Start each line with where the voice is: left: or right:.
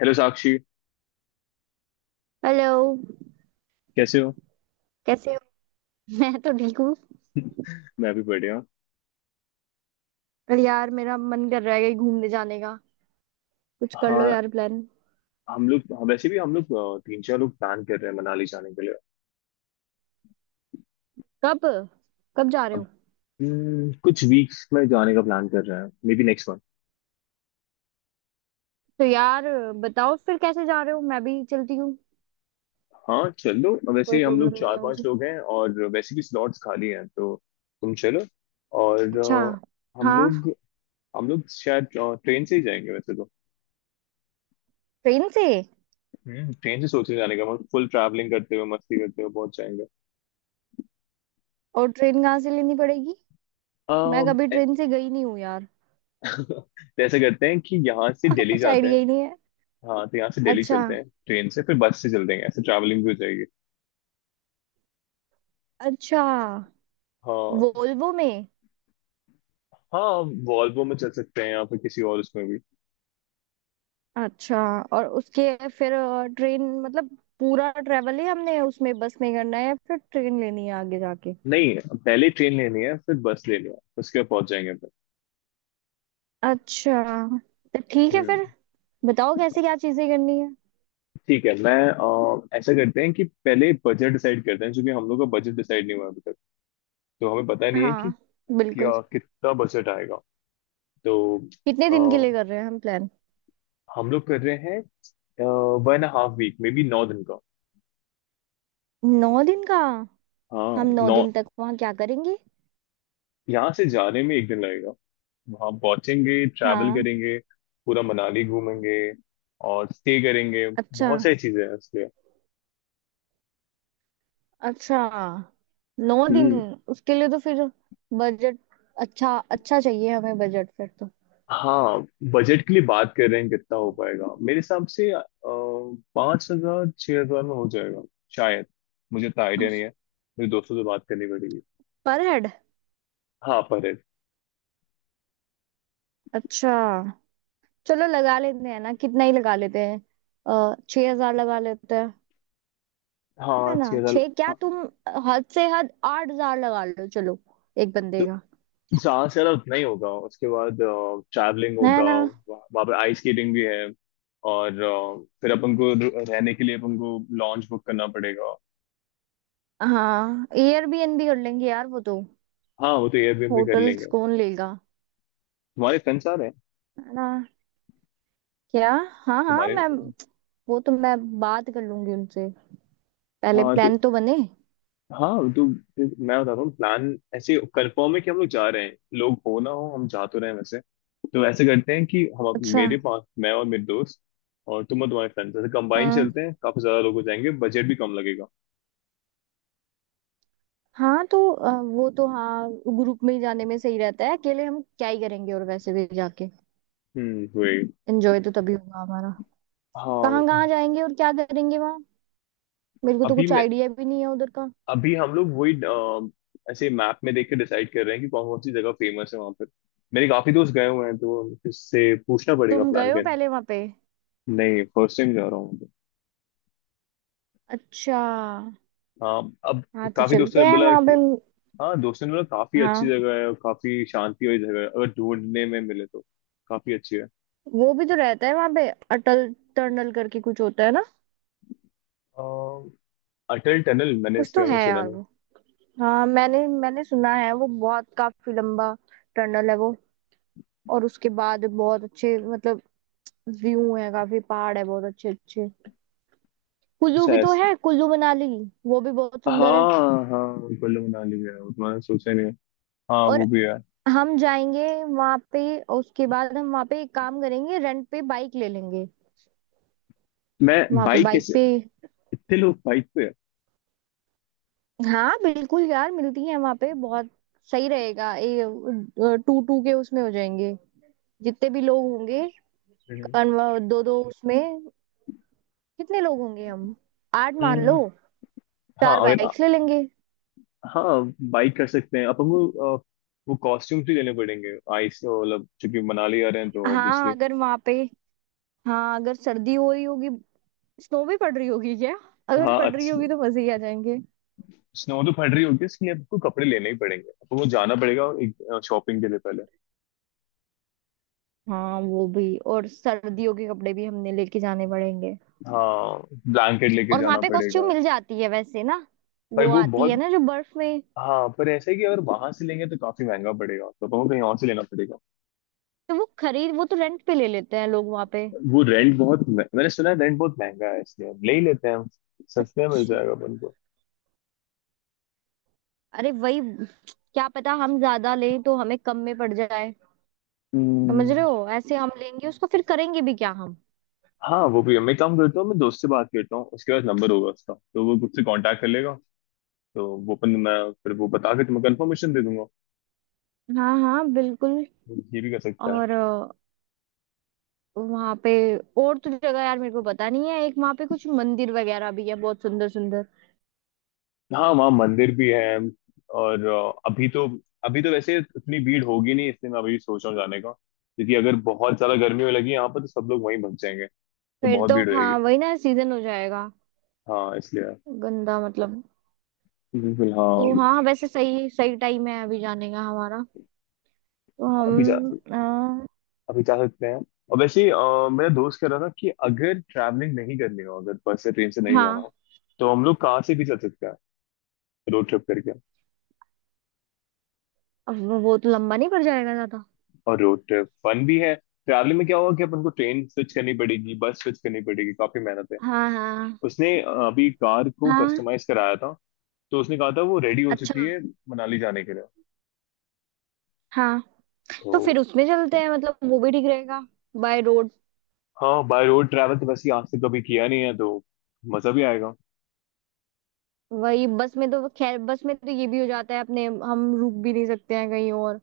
left: Hello Sakshi,
right: hello.
left: कैसे हो?
right: कैसे हो? मैं तो ठीक हूँ।
left: मैं भी बढ़िया हूँ।
right: पर यार मेरा मन कर रहा है कहीं घूमने जाने का, कुछ कर लो
left: हाँ,
right: यार प्लान।
left: हम लोग हाँ, वैसे भी हम लोग तीन चार लोग प्लान कर रहे हैं मनाली जाने के लिए।
right: कब? कब जा रहे
left: अब
right: हो?
left: कुछ वीक्स में जाने का प्लान कर रहे हैं, मे बी नेक्स्ट मंथ।
right: तो यार बताओ फिर कैसे जा रहे हो, मैं भी चलती हूँ।
left: हाँ चलो,
right: कोई
left: वैसे हम लोग
right: प्रॉब्लम नहीं
left: चार
right: है
left: पांच
right: मुझे।
left: लोग हैं और वैसे भी स्लॉट्स खाली हैं, तो तुम चलो। और
right: अच्छा।
left: हम
right: हाँ।
left: लोग हम लोग शायद ट्रेन से ही जाएंगे वैसे तो।
right: ट्रेन से?
left: ट्रेन से सोच रहे हैं जाने का, मतलब फुल ट्रैवलिंग करते हुए, मस्ती करते हुए पहुंच
right: और ट्रेन कहाँ से लेनी पड़ेगी? मैं कभी
left: जाएंगे।
right: ट्रेन से गई नहीं हूँ यार।
left: तो ऐसा करते हैं कि यहाँ से दिल्ली
right: कुछ
left: जाते हैं।
right: आइडिया ही नहीं है।
left: हाँ तो यहाँ से दिल्ली
right: अच्छा।
left: चलते हैं ट्रेन से, फिर बस से चलते हैं, ऐसे ट्रैवलिंग भी हो जाएगी।
right: अच्छा।
left: हाँ,
right: वोल्वो में?
left: हाँ, वॉल्वो में चल सकते हैं या फिर किसी और उसमें भी।
right: अच्छा। और उसके फिर ट्रेन मतलब पूरा ट्रेवल ही हमने उसमें बस में करना है या फिर ट्रेन लेनी है आगे जाके?
left: नहीं, पहले ट्रेन लेनी है फिर बस लेनी है, उसके बाद पहुंच जाएंगे फिर।
right: अच्छा। तो ठीक है
left: हम्म,
right: फिर। बताओ कैसे क्या चीजें करनी है।
left: ठीक है। मैं ऐसा करते हैं कि पहले बजट डिसाइड करते हैं, क्योंकि हम लोग का बजट डिसाइड नहीं हुआ है अभी तक। तो हमें पता नहीं है कि
right: हाँ बिल्कुल।
left: क्या कितना बजट आएगा। तो
right: कितने
left: अ,
right: दिन के लिए कर रहे हैं हम प्लान?
left: हम लोग कर रहे हैं वन हाफ वीक में भी 9 दिन का।
right: 9 दिन का?
left: हाँ,
right: हम नौ
left: नौ।
right: दिन तक वहाँ क्या करेंगे?
left: यहाँ से जाने में एक दिन लगेगा, वहाँ पहुंचेंगे, ट्रैवल
right: हाँ।
left: करेंगे, पूरा मनाली घूमेंगे और स्टे करेंगे,
right: अच्छा।
left: बहुत सारी चीजें हैं इसलिए।
right: अच्छा। 9 दिन।
left: हम्म।
right: उसके लिए तो फिर बजट अच्छा अच्छा चाहिए हमें, बजट फिर तो।
left: हाँ, बजट के लिए बात कर रहे हैं कितना हो पाएगा, मेरे हिसाब से 5,000 6,000 में हो जाएगा शायद, मुझे इतना आइडिया नहीं है, मेरे दोस्तों से बात करनी पड़ेगी।
right: पर हेड।
left: हाँ, पर head।
right: अच्छा। चलो लगा लेते हैं ना, कितना ही लगा लेते हैं। अः 6,000 लगा लेते हैं। है
left: हाँ,
right: ना?
left: 6,000।
right: छह? क्या
left: हाँ,
right: तुम। हद से हद 8,000 लगा लो चलो, एक बंदे
left: तो
right: का।
left: जहाँ से ज्यादा उतना ही होगा, उसके बाद ट्रैवलिंग
right: है
left: होगा।
right: ना?
left: वहाँ पे आइस स्केटिंग भी है। और फिर अपन को रहने के लिए अपन को लॉन्च बुक करना पड़ेगा।
right: हाँ एयरबीएनबी कर लेंगे यार वो तो।
left: हाँ, वो तो एयरबीएनबी कर
right: होटल्स
left: लेंगे।
right: कौन लेगा?
left: तुम्हारे फ्रेंड्स आ रहे हैं?
right: है ना? क्या? हाँ हाँ
left: तुम्हारे।
right: मैं, वो तो मैं बात कर लूंगी उनसे। पहले
left: हाँ तो
right: प्लान तो बने।
left: हाँ तो फिर मैं बता रहा हूँ प्लान, ऐसे कंफर्म है कि हम लोग जा रहे हैं, लोग हो ना हो हम जा तो रहे हैं वैसे। तो ऐसे करते हैं कि हम,
right: अच्छा।
left: मेरे पास मैं और मेरे दोस्त, और तुम और तुम्हारे फ्रेंड्स, ऐसे कंबाइन
right: हम्म।
left: चलते हैं, काफी ज्यादा लोग हो जाएंगे, बजट भी कम लगेगा।
right: हाँ तो वो तो हाँ। ग्रुप में ही जाने में सही रहता है, अकेले हम क्या ही करेंगे, और वैसे भी जाके
left: हम्म, वही।
right: एंजॉय तो तभी होगा हमारा।
left: हाँ,
right: कहाँ कहाँ जाएंगे और क्या करेंगे वहाँ? मेरे को तो
left: अभी
right: कुछ
left: मैं
right: आइडिया भी नहीं है उधर का।
left: अभी हम लोग वही, ऐसे मैप में देख के डिसाइड कर रहे हैं कि कौन कौन सी जगह फेमस है वहां पर। मेरे काफी दोस्त गए हुए हैं, तो इससे पूछना पड़ेगा
right: तुम
left: प्लान
right: गए हो
left: करने।
right: पहले वहां पे?
left: नहीं, फर्स्ट टाइम जा रहा हूँ तो।
right: अच्छा।
left: हाँ अब।
right: हाँ तो
left: काफी दोस्तों
right: चलते
left: ने
right: हैं
left: बोला
right: वहां पे।
left: कि हाँ, दोस्तों ने बोला काफी अच्छी
right: हाँ
left: जगह है और काफी शांति वाली जगह है, अगर ढूंढने में मिले तो काफी अच्छी है।
right: वो भी तो रहता है वहां पे, अटल टनल करके कुछ होता है ना?
left: अ, अटल टनल, मैंने
right: कुछ
left: इसके
right: तो
left: बारे
right: है
left: में सुना
right: यार
left: नहीं।
right: वो, हाँ मैंने मैंने सुना है, वो बहुत काफी लंबा टनल है वो। और उसके बाद बहुत अच्छे मतलब व्यू है, काफी पहाड़ है बहुत अच्छे अच्छे। कुल्लू
left: अच्छा,
right: भी तो
left: ऐसा।
right: है, कुल्लू मनाली, वो भी बहुत सुंदर है।
left: हाँ, हाँ, कुल्लू मनाली भी है, उतना मैंने सोचा ही नहीं है। हाँ,
right: और
left: वो भी है।
right: हम जाएंगे वहां पे। उसके बाद हम वहां पे एक काम करेंगे, रेंट पे बाइक ले लेंगे।
left: मैं
right: वहां पे
left: बाइक
right: बाइक
left: कैसे?
right: पे।
left: इतने लोग बाइक पे?
right: हाँ बिल्कुल यार, मिलती है वहां पे बहुत। सही रहेगा ये। टू टू के उसमें हो जाएंगे, जितने भी लोग होंगे।
left: है।
right: कन्व दो दो उसमें। कितने लोग होंगे हम, आठ मान लो।
left: हम्म, हाँ
right: चार
left: अगर।
right: बाइक्स ले लेंगे।
left: हाँ, बाइक कर सकते हैं अब हम लोग, अ, वो कॉस्ट्यूम्स भी लेने पड़ेंगे आइस, मतलब चूंकि मनाली आ रहे हैं तो
right: हाँ
left: ऑब्वियसली।
right: अगर वहां पे, हाँ अगर सर्दी हो रही होगी, स्नो भी पड़ रही होगी क्या? अगर
left: हाँ,
right: पड़ रही
left: अच्छी।
right: होगी तो मजे ही आ जाएंगे।
left: स्नो तो पड़ रही होगी, इसके लिए आपको कपड़े लेने ही पड़ेंगे, आपको वो जाना पड़ेगा एक शॉपिंग के लिए पहले।
right: हाँ वो भी, और सर्दियों के कपड़े भी हमने लेके जाने पड़ेंगे।
left: हाँ, ब्लैंकेट लेके
right: और वहां
left: जाना
right: पे कॉस्ट्यूम
left: पड़ेगा।
right: मिल जाती है वैसे ना?
left: पर
right: वो
left: वो
right: आती है
left: बहुत।
right: ना जो बर्फ में।
left: हाँ, पर ऐसा है कि अगर वहां से लेंगे तो काफी महंगा पड़ेगा, तो हमको कहीं और से लेना पड़ेगा।
right: तो वो खरीद, वो तो रेंट पे ले लेते हैं लोग वहां पे।
left: वो रेंट बहुत, मैंने सुना है रेंट बहुत महंगा है, इसलिए हम ले ही लेते हैं, हम सस्ते में मिल
right: अच्छा।
left: जाएगा अपन
right: अरे वही, क्या पता हम ज्यादा लें तो हमें कम में पड़ जाए,
left: को।
right: समझ रहे हो, ऐसे हम लेंगे उसको फिर करेंगे भी क्या हम।
left: हाँ, वो भी है। मैं काम करता हूँ, मैं दोस्त से बात करता हूँ, उसके पास नंबर होगा उसका, तो वो खुद से कांटेक्ट कर लेगा। तो वो अपन, मैं फिर वो बता के तुम्हें कंफर्मेशन दे दूंगा।
right: हाँ हाँ बिल्कुल।
left: ये भी कर सकता है।
right: और वहां पे और तो जगह यार मेरे को पता नहीं है, एक वहां पे कुछ मंदिर वगैरह भी है बहुत सुंदर सुंदर।
left: हाँ, वहाँ मंदिर भी है। और अभी तो वैसे इतनी भीड़ होगी नहीं, इसलिए मैं अभी सोच रहा हूँ जाने का, क्योंकि अगर बहुत ज्यादा गर्मी होने लगी यहाँ पर तो सब लोग वहीं भग जाएंगे, तो
right: फिर
left: बहुत
right: तो
left: भीड़ रहेगी।
right: हाँ वही ना, सीजन हो जाएगा,
left: हाँ, इसलिए।
right: गंदा मतलब।
left: बिल्कुल
right: तो
left: हाँ।
right: हाँ वैसे सही सही टाइम है अभी जाने का हमारा। तो
left: अभी जा
right: हम
left: अभी जा सकते हैं। और वैसे ही, मेरा दोस्त कह रहा था कि अगर ट्रैवलिंग नहीं करनी हो, अगर बस से ट्रेन से नहीं जाना
right: हाँ।
left: हो, तो हम लोग कार से भी चल सकते हैं, रोड ट्रिप करके।
right: अब वो तो लंबा नहीं पड़ जाएगा ज्यादा?
left: और रोड ट्रिप फन भी है। ट्रैवलिंग में क्या होगा कि अपन को ट्रेन स्विच करनी पड़ेगी, बस स्विच करनी पड़ेगी, काफी मेहनत है।
right: हाँ हाँ
left: उसने अभी कार को
right: हाँ।
left: कस्टमाइज कराया था, तो उसने कहा था वो रेडी हो चुकी
right: अच्छा।
left: है मनाली जाने के लिए।
right: हाँ
left: तो
right: तो फिर उसमें चलते हैं, मतलब वो भी ठीक रहेगा। By road.
left: हाँ, बाय रोड ट्रैवल तो वैसे ही आज तक कभी किया नहीं है, तो मजा भी आएगा।
right: वही, बस में तो खैर बस में तो ये भी हो जाता है अपने, हम रुक भी नहीं सकते हैं कहीं और,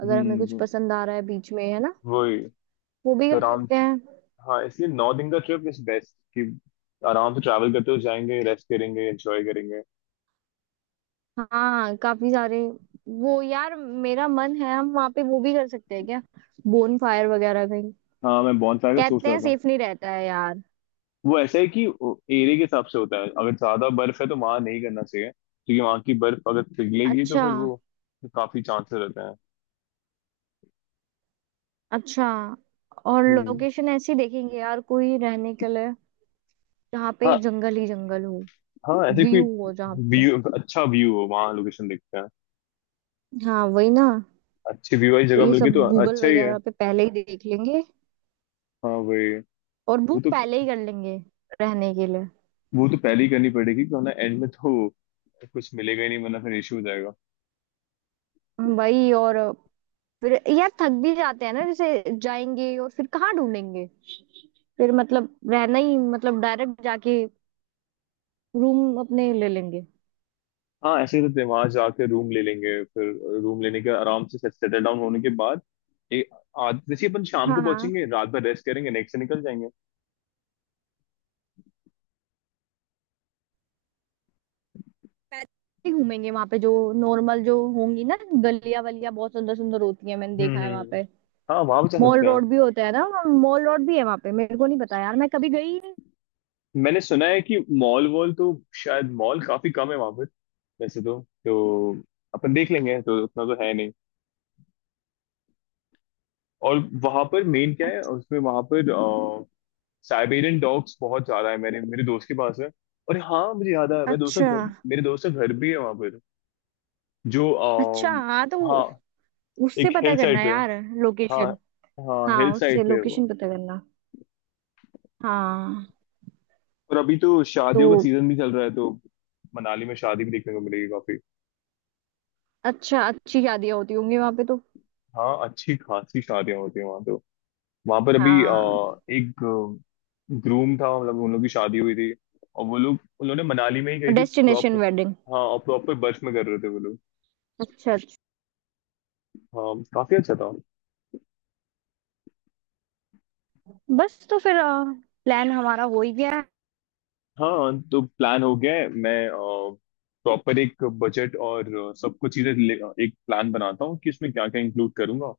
right: अगर हमें कुछ
left: हम्म,
right: पसंद आ रहा है बीच में है ना,
left: वही
right: वो भी
left: तो
right: कर
left: आराम।
right: सकते हैं।
left: हाँ, इसलिए 9 दिन का ट्रिप इज बेस्ट, कि आराम से ट्रैवल करते हुए जाएंगे, रेस्ट करेंगे, एंजॉय करेंगे।
right: हाँ काफी सारे। वो यार मेरा मन है, हम वहाँ पे वो भी कर सकते हैं क्या, बोन फायर वगैरह कहीं?
left: हाँ, मैं बॉनसाई का सोच
right: कहते
left: रहा
right: हैं
left: था।
right: सेफ नहीं रहता है यार।
left: वो ऐसा है कि एरिया के हिसाब से होता है, अगर ज्यादा बर्फ है तो वहां नहीं करना चाहिए, क्योंकि वहां की बर्फ अगर पिघलेगी तो
right: अच्छा।
left: फिर वो काफी चांसेस रहते हैं।
right: अच्छा। और
left: हम्म।
right: लोकेशन ऐसी देखेंगे यार कोई रहने के लिए, जहाँ पे
left: हाँ,
right: जंगल ही जंगल हो,
left: हाँ, ऐसे कोई
right: व्यू हो जहाँ पे।
left: व्यू अच्छा व्यू हो, वहाँ लोकेशन देखते हैं।
right: हाँ वही ना।
left: अच्छी व्यू वाली
right: तो
left: जगह
right: ये
left: मिल गई
right: सब
left: तो
right: गूगल
left: अच्छा ही है।
right: वगैरह पे पहले ही देख लेंगे,
left: हाँ, वही।
right: और
left: वो
right: बुक
left: तो
right: पहले ही कर लेंगे रहने के लिए।
left: वो तो पहले ही करनी पड़ेगी, क्योंकि एंड में तो कुछ मिलेगा ही नहीं, वरना फिर इशू हो जाएगा।
right: वही, और फिर यार थक भी जाते हैं ना, जैसे जाएंगे और फिर कहाँ ढूंढेंगे, फिर मतलब रहना ही मतलब डायरेक्ट जाके रूम अपने ले लेंगे।
left: हाँ, ऐसे ही करते हैं, वहां जाके रूम ले लेंगे फिर, रूम लेने के आराम से सेटल डाउन होने के बाद एक, आज जैसे ही अपन शाम को
right: हाँ हाँ।
left: पहुंचेंगे, रात भर रेस्ट करेंगे, नेक्स्ट से निकल जाएंगे।
right: पैदल ही घूमेंगे वहां पे, जो नॉर्मल जो होंगी ना गलियां वलियां बहुत सुंदर सुंदर होती है, मैंने देखा
left: हम्म।
right: है वहां
left: हम्म।
right: पे। हम्म।
left: हाँ, वहां बचा
right: मॉल
left: सकते हैं।
right: रोड भी होता है ना, मॉल रोड भी है वहां पे, मेरे को नहीं पता यार मैं कभी गई ही नहीं।
left: मैंने सुना है कि मॉल वॉल तो शायद मॉल काफी कम है वहां पर, वैसे तो अपन देख लेंगे, तो उतना तो है नहीं। और वहां पर मेन क्या है
right: अच-
left: उसमें, वहां पर साइबेरियन डॉग्स बहुत ज्यादा है, मेरे मेरे दोस्त के पास है। और हाँ, मुझे याद आया,
right: अच्छा।
left: मेरे दोस्त का घर भी है वहां, जो आ,
right: अच्छा। हाँ तो
left: हाँ,
right: उससे
left: एक
right: पता
left: हिल साइड
right: करना
left: पे है।
right: यार
left: हाँ,
right: लोकेशन।
left: हाँ,
right: हाँ
left: हिल
right: उससे
left: साइड पे है वो।
right: लोकेशन पता करना। हाँ
left: और अभी तो
right: तो
left: शादियों का सीजन भी चल रहा है, तो मनाली में शादी भी देखने को मिलेगी काफी।
right: अच्छा, अच्छी शादियां होती होंगी वहां पे तो।
left: हाँ, अच्छी खासी शादियां होती हैं वहां तो। वहां पर अभी
right: हाँ।
left: एक ग्रूम था, मतलब उन लोग की शादी हुई थी, और वो लोग, उन्होंने मनाली में ही गई थी प्रॉपर।
right: Destination wedding.
left: हाँ, और प्रॉपर बर्फ में कर रहे थे वो लोग।
right: अच्छा। अच्छा।
left: हाँ, काफी अच्छा था।
right: बस तो फिर प्लान हमारा हो ही गया है।
left: हाँ, तो प्लान हो गया है, मैं प्रॉपर एक बजट और सब कुछ चीजें एक प्लान बनाता हूँ कि इसमें क्या क्या इंक्लूड करूंगा,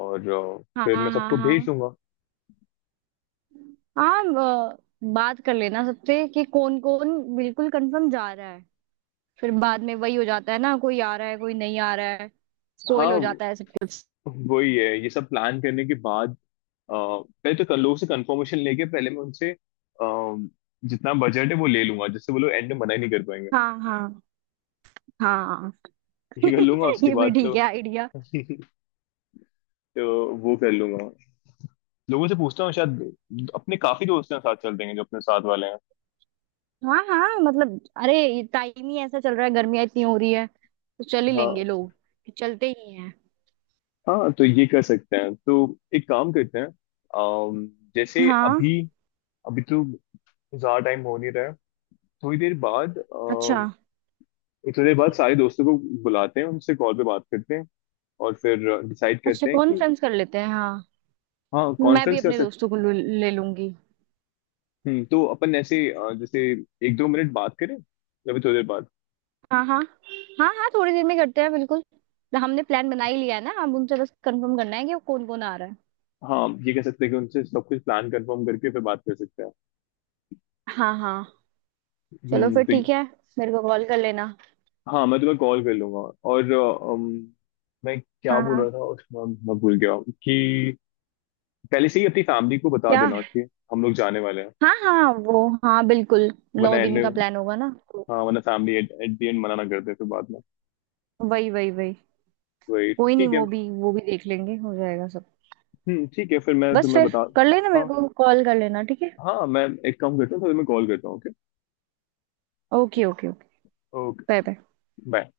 left: और
right: हाँ
left: फिर मैं
right: हाँ
left: सबको भेज
right: हाँ।
left: दूंगा।
right: हाँ अ, बात कर लेना सबसे कि कौन कौन बिल्कुल कंफर्म जा रहा है। फिर बाद में वही हो जाता है ना, कोई आ रहा है कोई नहीं आ रहा है, स्पॉइल हो
left: हाँ
right: जाता है सब कुछ।
left: वही है, ये सब प्लान करने के बाद, पहले तो कल लोगों से कंफर्मेशन लेके, पहले मैं उनसे जितना बजट है वो ले लूंगा, जिससे वो लोग एंड में मना ही नहीं कर पाएंगे।
right: हाँ हाँ हाँ।
left: ये कर लूंगा उसके
right: ये भी
left: बाद तो।
right: ठीक है आइडिया।
left: तो वो कर लूंगा, लोगों से पूछता हूँ, शायद अपने काफी दोस्त हैं साथ चल देंगे जो अपने साथ वाले हैं।
right: हाँ हाँ मतलब अरे टाइम ही ऐसा चल रहा है, गर्मियाँ इतनी हो रही है, तो चल ही लेंगे,
left: हाँ,
right: लोग चलते ही हैं।
left: हाँ तो ये कर सकते हैं, तो एक काम करते हैं। अम, जैसे
right: हाँ।
left: अभी, अभी तो ज्यादा टाइम हो नहीं रहा है, थोड़ी देर बाद,
right: अच्छा।
left: थोड़ी देर बाद सारे दोस्तों को बुलाते हैं, उनसे कॉल पे बात करते हैं, और फिर डिसाइड
right: अच्छा
left: करते हैं कि।
right: कॉन्फ्रेंस कर लेते हैं हाँ।
left: हाँ,
right: मैं भी
left: कॉन्फ्रेंस कर
right: अपने
left: सकते
right: दोस्तों को ले लूंगी।
left: हैं। तो अपन ऐसे जैसे एक दो मिनट बात करें या फिर थोड़ी देर बाद।
right: हाँ हाँ। हाँ हाँ थोड़ी देर में करते हैं बिल्कुल। हमने प्लान बना ही लिया है ना, अब उनसे बस कंफर्म करना है कि कौन कौन आ रहा है।
left: हाँ, ये कह सकते हैं कि उनसे सब कुछ प्लान कंफर्म करके फिर बात कर सकते हैं।
right: हाँ हाँ। चलो
left: हम्म।
right: फिर
left: तो
right: ठीक है, मेरे को कॉल कर लेना।
left: हाँ, मैं तुम्हें कॉल कर लूंगा। और मैं क्या
right: हाँ
left: बोल
right: हाँ।
left: रहा था उसमें, मैं भूल गया, कि पहले से ही अपनी फैमिली को बता
right: क्या?
left: देना कि हम लोग जाने वाले हैं,
right: हाँ हाँ वो हाँ बिल्कुल।
left: वरना
right: नौ
left: एंड
right: दिन
left: में।
right: का प्लान होगा ना तो।
left: हाँ, वरना फैमिली एट दी एंड मना ना कर दे फिर बाद में,
right: वही वही वही।
left: वही
right: कोई नहीं,
left: ठीक है।
right: वो भी वो भी देख लेंगे, हो जाएगा सब।
left: हम्म, ठीक है फिर मैं
right: बस
left: तुम्हें
right: फिर
left: बता।
right: कर लेना मेरे
left: हाँ,
right: को कॉल कर लेना ठीक है।
left: हाँ, मैं एक काम करता हूँ फिर मैं कॉल करता हूँ। Okay.
right: Okay okay okay.
left: Okay,
right: bye bye.
left: Bye.